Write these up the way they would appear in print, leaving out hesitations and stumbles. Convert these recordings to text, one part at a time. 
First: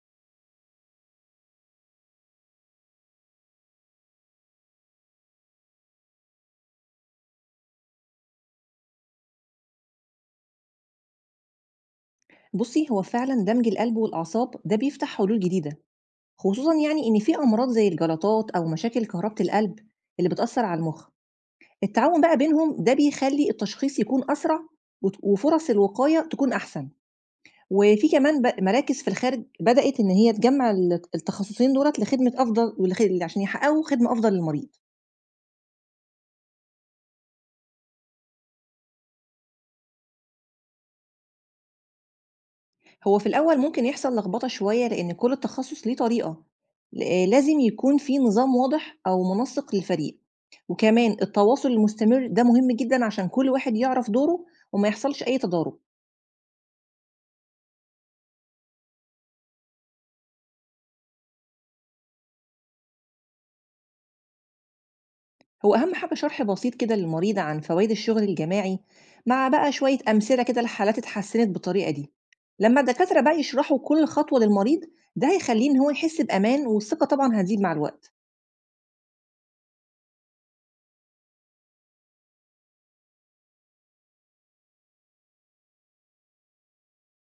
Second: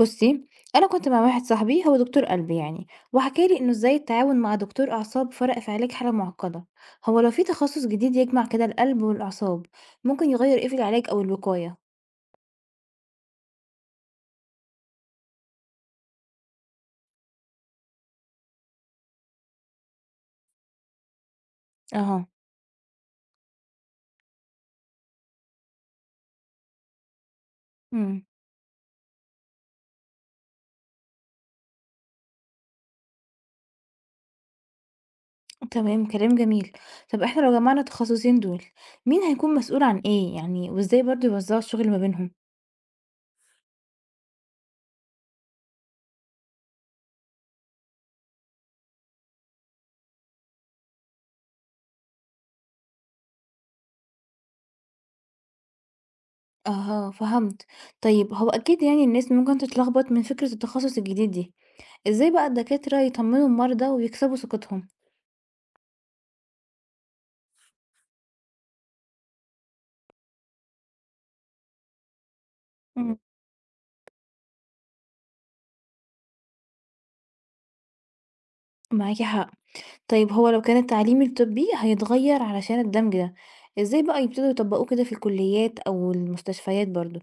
بُصّي، أنا كنت مع واحد صاحبي هو دكتور قلب يعني، وحكى لي إنه إزاي التعاون مع دكتور أعصاب فرق في علاج حالة معقدة. هو لو في تخصص جديد يجمع كده القلب والأعصاب ممكن يغير إيه في العلاج أو الوقاية؟ بُصّي، هو فعلًا دمج القلب والأعصاب ده بيفتح حلول جديدة، خصوصًا يعني إن في أمراض زي الجلطات أو مشاكل كهربة القلب اللي بتأثّر على المُخ. التعاون أها، بقى بينهم ده بيخلّي التشخيص يكون أسرع وفُرص الوقاية تكون أحسن. وفي إمم، كمان مراكز في الخارج بدأت إن هي تجمّع التخصصين دُولة لخدمة أفضل عشان يحققوا خدمة أفضل للمريض. تمام. كلام جميل. طب إحنا لو جمعنا التخصصين دول مين هيكون مسؤول عن إيه يعني، وإزاي برضه يوزعوا الشغل ما بينهم؟ هو في الأول ممكن يحصل لخبطة شوية لأن كل تخصص ليه طريقة. لازم يكون في نظام واضح أو منسق للفريق، وكمان التواصل المستمر ده مهم جدا عشان كل واحد يعرف دوره وما يحصلش أي تضارب. أها، فهمت. طيب هو أكيد يعني الناس ممكن تتلخبط من فكرة التخصص الجديد دي، إزاي بقى الدكاترة يطمنوا المرضى ويكسبوا ثقتهم؟ هو أهم حاجة شرح بسيط كده للمريض عن فوائد الشغل الجماعي، مع بقى شوية أمثلة كده لحالات اتحسنت بالطريقة دي. لما إمم، الدكاترة بقى يشرحوا كل خطوة للمريض، ده هيخليه إن هو يحس بأمان، والثقة طبعا هتزيد مع الوقت. معاكِ حق. طيب هو لو كان التعليم الطبي هيتغير علشان الدمج ده، إزاي بقى يبتدوا يطبقوه كده في الكليات أو المستشفيات برضه؟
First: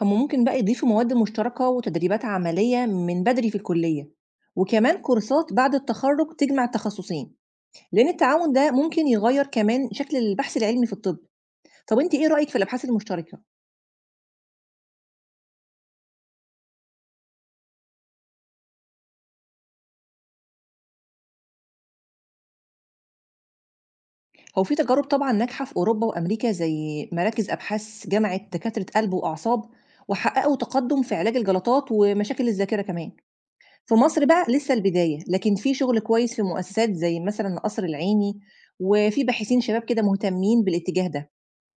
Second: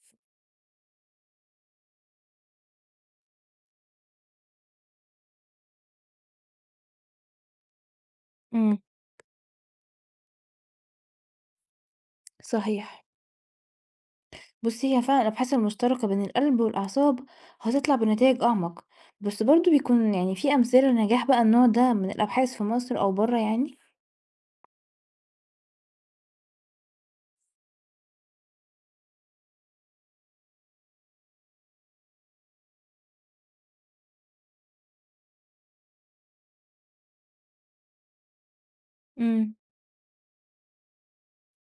هم ممكن بقى يضيفوا مواد مشتركة وتدريبات عملية من بدري في الكلية، وكمان كورسات بعد التخرج تجمع التخصصين، لأن التعاون ده امم، ممكن يغير كمان شكل البحث العلمي في الطب. طب انت ايه رأيك في الأبحاث صحيح. المشتركة؟ بصي هي فعلا الأبحاث المشتركة بين القلب والأعصاب هتطلع بنتائج أعمق، بس برضه بيكون يعني في أمثلة لنجاح بقى النوع ده من الأبحاث في مصر أو بره يعني؟ هو في تجارب طبعا ناجحة في أوروبا وأمريكا، زي مراكز أبحاث جمعت دكاترة قلب وأعصاب وحققوا تقدم في علاج الجلطات ومشاكل الذاكرة كمان. في مصر بقى لسه البداية، لكن في شغل كويس في مؤسسات زي مثلا قصر العيني، وفي امم، باحثين شباب كده مهتمين بالاتجاه ده.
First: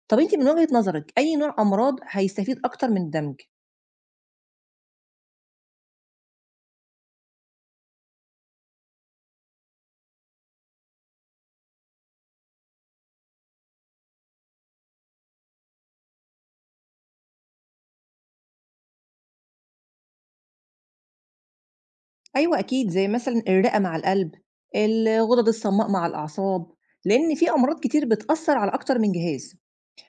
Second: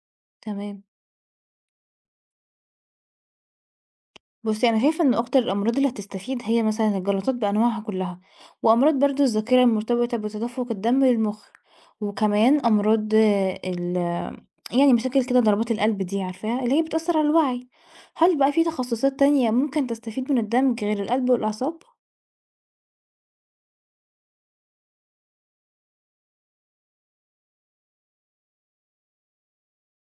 طب أنتِ من وجهة تمام. نظرِك أي نوع أمراض هيستفيد أكتر من الدمج؟ بُصّي، أنا شايفة إن أكتر الأمراض اللي هتستفيد هي مثلًا الجلطات بأنواعها كلّها، وأمراض برضه الذاكرة المرتبطة بتدفق الدم للمخ، وكمان أمراض آه، ال يعني مشاكل كده ضربات القلب دي عارفاها؟ اللي هي بتأثّر على الوعي. هل بقى في تخصصات تانية ممكن تستفيد من الدمج غير القلب والأعصاب؟ أيوه أكيد، زي مثلًا الرئة مع القلب، الغدد الصماء مع الأعصاب، لإن في أمراض كتير بتأثّر على أكتر من جهاز،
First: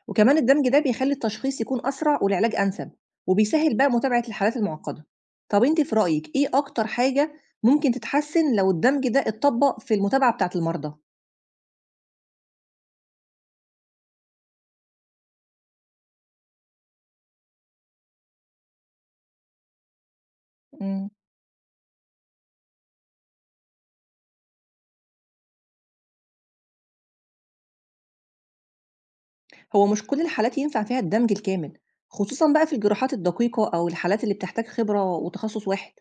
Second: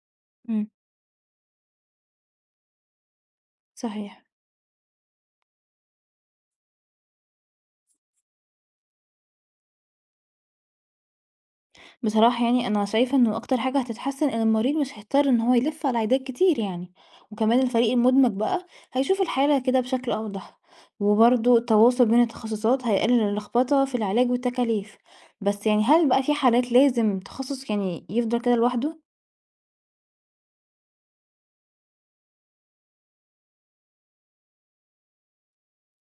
وكمان إمم. الدمج ده بيخلّي التشخيص يكون أسرع والعلاج أنسب، وبيسهّل بقى صحيح. متابعة الحالات المعقدة. طب أنتِ في رأيِك إيه أكتر حاجة ممكن تتحسّن لو الدمج ده اتطبّق في المتابعة بتاعة المرضى؟ بصراحة يعني أنا شايفة إنه أكتر حاجة هتتحسن إن المريض مش هيضطر إن هو يلف على عيادات كتير يعني، وكمان الفريق المدمج بقى هيشوف الحالة كده بشكل أوضح، إمم. وبرضه التواصل بين التخصصات هيقلل اللخبطة في العلاج والتكاليف. بس يعني هل بقى في حالات لازم تخصص يعني يفضل كده لوحده؟ هو مش كل الحالات ينفع فيها الدمج الكامل، خصوصًا بقى في الجراحات الدقيقة أو الحالات اللي بتحتاج خبرة وتخصُّص واحد.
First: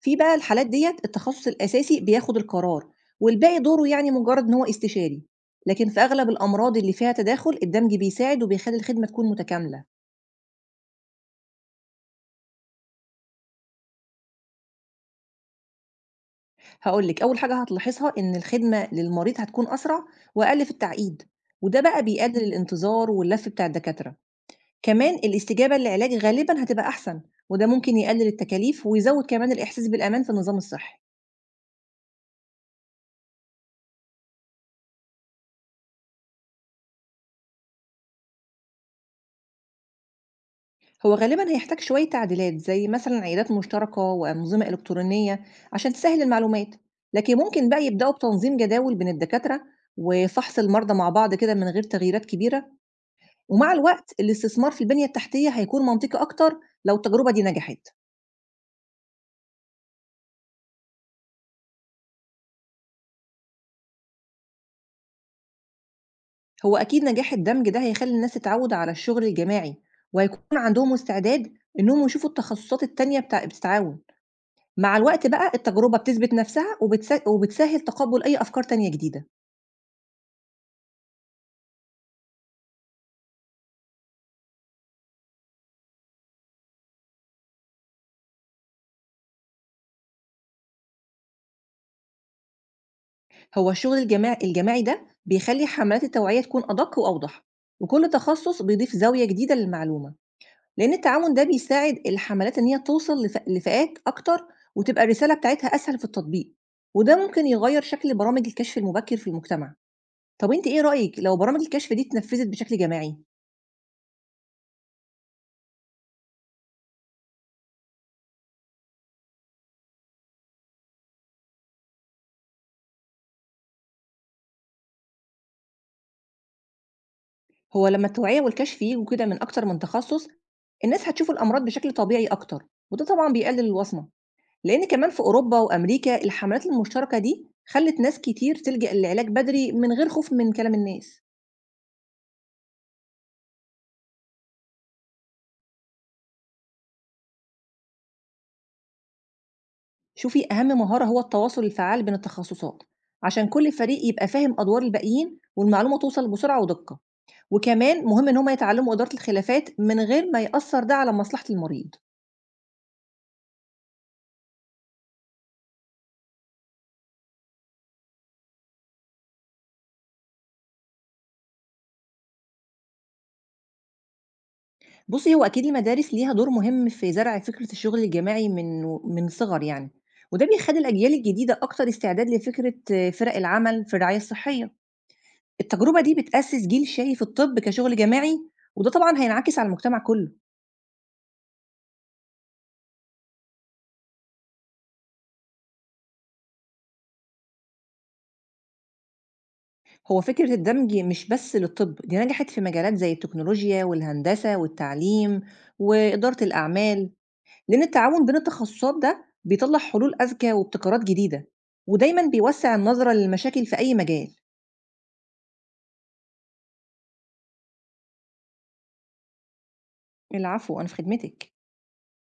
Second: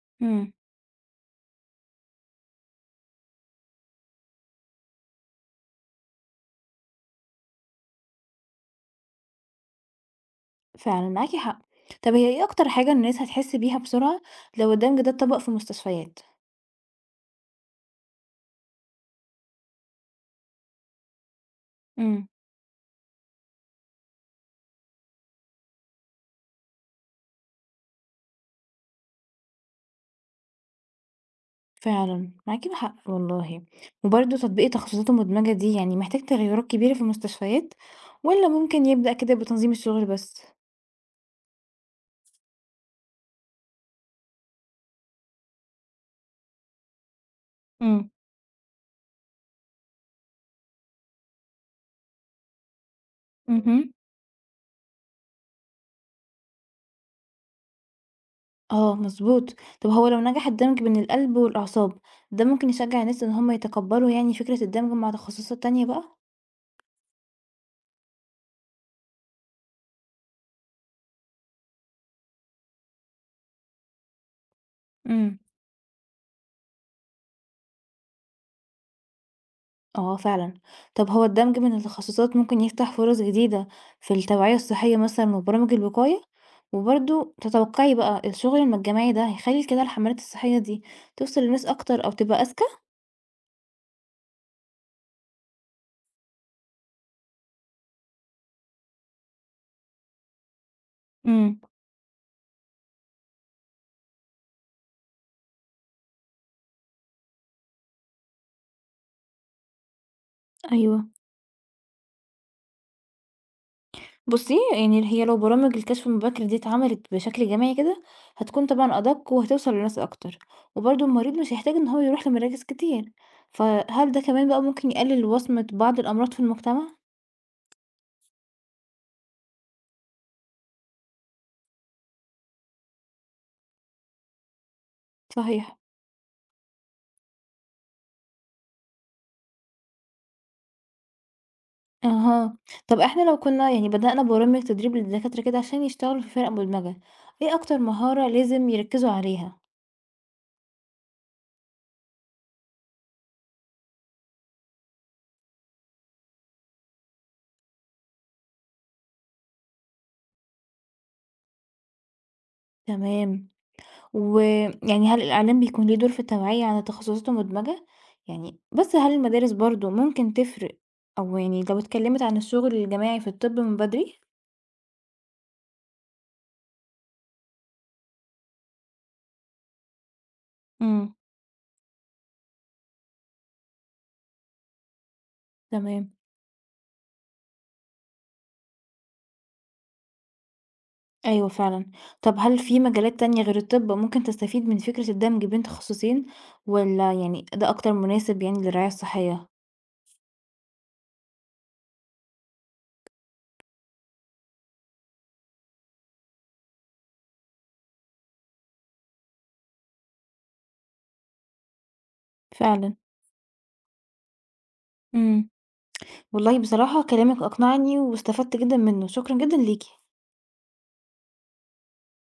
في بقى امم، الحالات ديّة التخصص الأساسي بياخد القرار، والباقي دوره يعني مجرد إن هو استشاري، لكن في أغلب الأمراض اللي فيها تداخل الدمج بيساعد وبيخلّي الخدمة تكون متكاملة. فعلا معاكي حق. طب هي إيه أكتر حاجة الناس هتحس بيها بسرعة لو الدمج ده اتطبق في مستشفيات؟ هاقول لِك أول حاجة هتلاحظها إن الخدمة للمريض هتكون أسرع وأقل في التعقيد، وده بقى بيقلل الانتظار واللف بتاع الدكاترة، كمان الاستجابة للعلاج غالبًا هتبقى أحسن، وده ممكن يقلل التكاليف ويزود كمان الإحساس بالأمان في النظام الصحي. فعلًا، معاكِ حق والله. وبرضه تطبيق التخصصات المدمجة دي يعني محتاج تغيرات كبيرة في المستشفيات، والّا ممكن يبدأ كده بتنظيم الشغل بس؟ هو غالبًا هيحتاج شوية تعديلات، زي مثلًا عيادات مشتركة وأنظمة إلكترونية عشان تسهِّل المعلومات، لكن ممكن بقى إمم، يبدأوا بتنظيم جداول بين الدكاترة وفحص المرضى مع بعض كده من غير تغييرات كبيرة، ومع اهم. الوقت الاستثمار في البنية التحتية هيكون منطقي أكتر لو التجربة دي نجحت. آه، مضبوط. طب هو لو نجح الدمج بين القلب والأعصاب، ده ممكن يشجع الناس إن هم يتقبلوا يعني فكرة الدمج مع تخصصات تانية بقى؟ هو أكيد نجاح الدمج ده هيخلّي الناس تتعوّد على الشغل الجماعي، وهيكون عندهم استعداد إنهم يشوفوا التخصصات التانية بتتعاون. مع الوقت إمم. بقى التجربة بتثبت نفسها وبتسهِّل تقبُّل أي أفكار تانية جديدة. آه، فعلًا. طب هو الدمج بين التخصصات ممكن يفتح فرص جديدة في التوعية الصحية مثلًا وبرامج الوقاية؟ وبرضه تتوقعي بقى الشغل الجماعي ده هيخلّي كده الحملات الصحية دي توصل للناس أكتر أو تبقى أذكى؟ هو الشغل الجماعي ده بيخلّي حملات التوعية تكون أدق وأوضح، وكل تخصص بيضيف زاوية جديدة للمعلومة، لإن التعاون ده امم، بيساعد الحملات إن هي توصل لفئات أكتر، وتبقى الرسالة بتاعتها أسهل في التطبيق، وده ممكن يغيّر شكل برامج الكشف المبكر في المجتمع. طب أنتِ إيه أيوه. رأيِك لو برامج الكشف دي اتنفّذت بشكل جماعي؟ بُصّي، يعني هي لو برامج الكشف المبكر دي اتعملت بشكل جماعي كده، هتكون طبعًا أدق وهتوصل لناس أكتر، وبرضه المريض مش هيحتاج إن هو يروح لمراكز كتير، فهل ده كمان بقى ممكن يقلل وصمة بعض الأمراض في المجتمع؟ هو لمّا التوعية والكشف ييجوا كده من أكتر من تخصص، الناس هتشوف الأمراض بشكل طبيعي أكتر، وده طبعًا بيقلل الوصمة. لأن كمان في أوروبا صحيح. وأمريكا الحملات المشتركة دي خلت ناس كتير تلجأ للعلاج بدري من غير خوف من كلام الناس. أها، طب إحنا لو كنا يعني بدأنا برامج تدريب للدكاترة كده عشان يشتغلوا في فرق مدمجة، إيه أكتر مهارة لازم يركزوا عليها؟ شوفي أهم مهارة هو التواصل الفعال بين التخصصات، عشان كل فريق يبقى فاهم أدوار الباقيين والمعلومة توصل بسرعة ودقة، وكمان مهم إن هما يتعلموا إدارة الخلافات من غير ما يأثر ده على مصلحة المريض. تمام. ويعني هل الإعلام بيكون ليه دور في التوعية عن التخصصات المدمجة؟ يعني بس هل المدارس برضو ممكن تفرق أو يعني لو اتكلمت عن الشغل الجماعي في الطب من بدري؟ بصي هو أكيد المدارس ليها دور مهم في زرع فكرة الشغل الجماعي من صغر يعني، وده بيخلي امم، الأجيال الجديدة أكتر استعداد لفكرة فرق العمل في الرعاية الصحية. التجربة تمام. دي بتأسس جيل شايف الطب كشغل جماعي، وده طبعًا هينعكس على المجتمع كله. أيوة، فعلا. طب هل في مجالات تانية غير الطب ممكن تستفيد من فكرة الدمج بين تخصصين ولا يعني ده أكتر مناسب يعني للرعاية الصحية؟ هو فكرة الدمج مش بس للطب، دي نجحت في مجالات زي التكنولوجيا والهندسة والتعليم وإدارة الأعمال، لأن التعاون بين التخصصات ده بيطلع حلول أذكى وابتكارات جديدة، ودايمًا بيوسع فعلا. النظرة للمشاكل في أي مجال. امم. والله بصراحة كلامك أقنعني واستفدت جدًا منه، شكرًا جدًا ليكِ. العفو، أنا في خدمتك.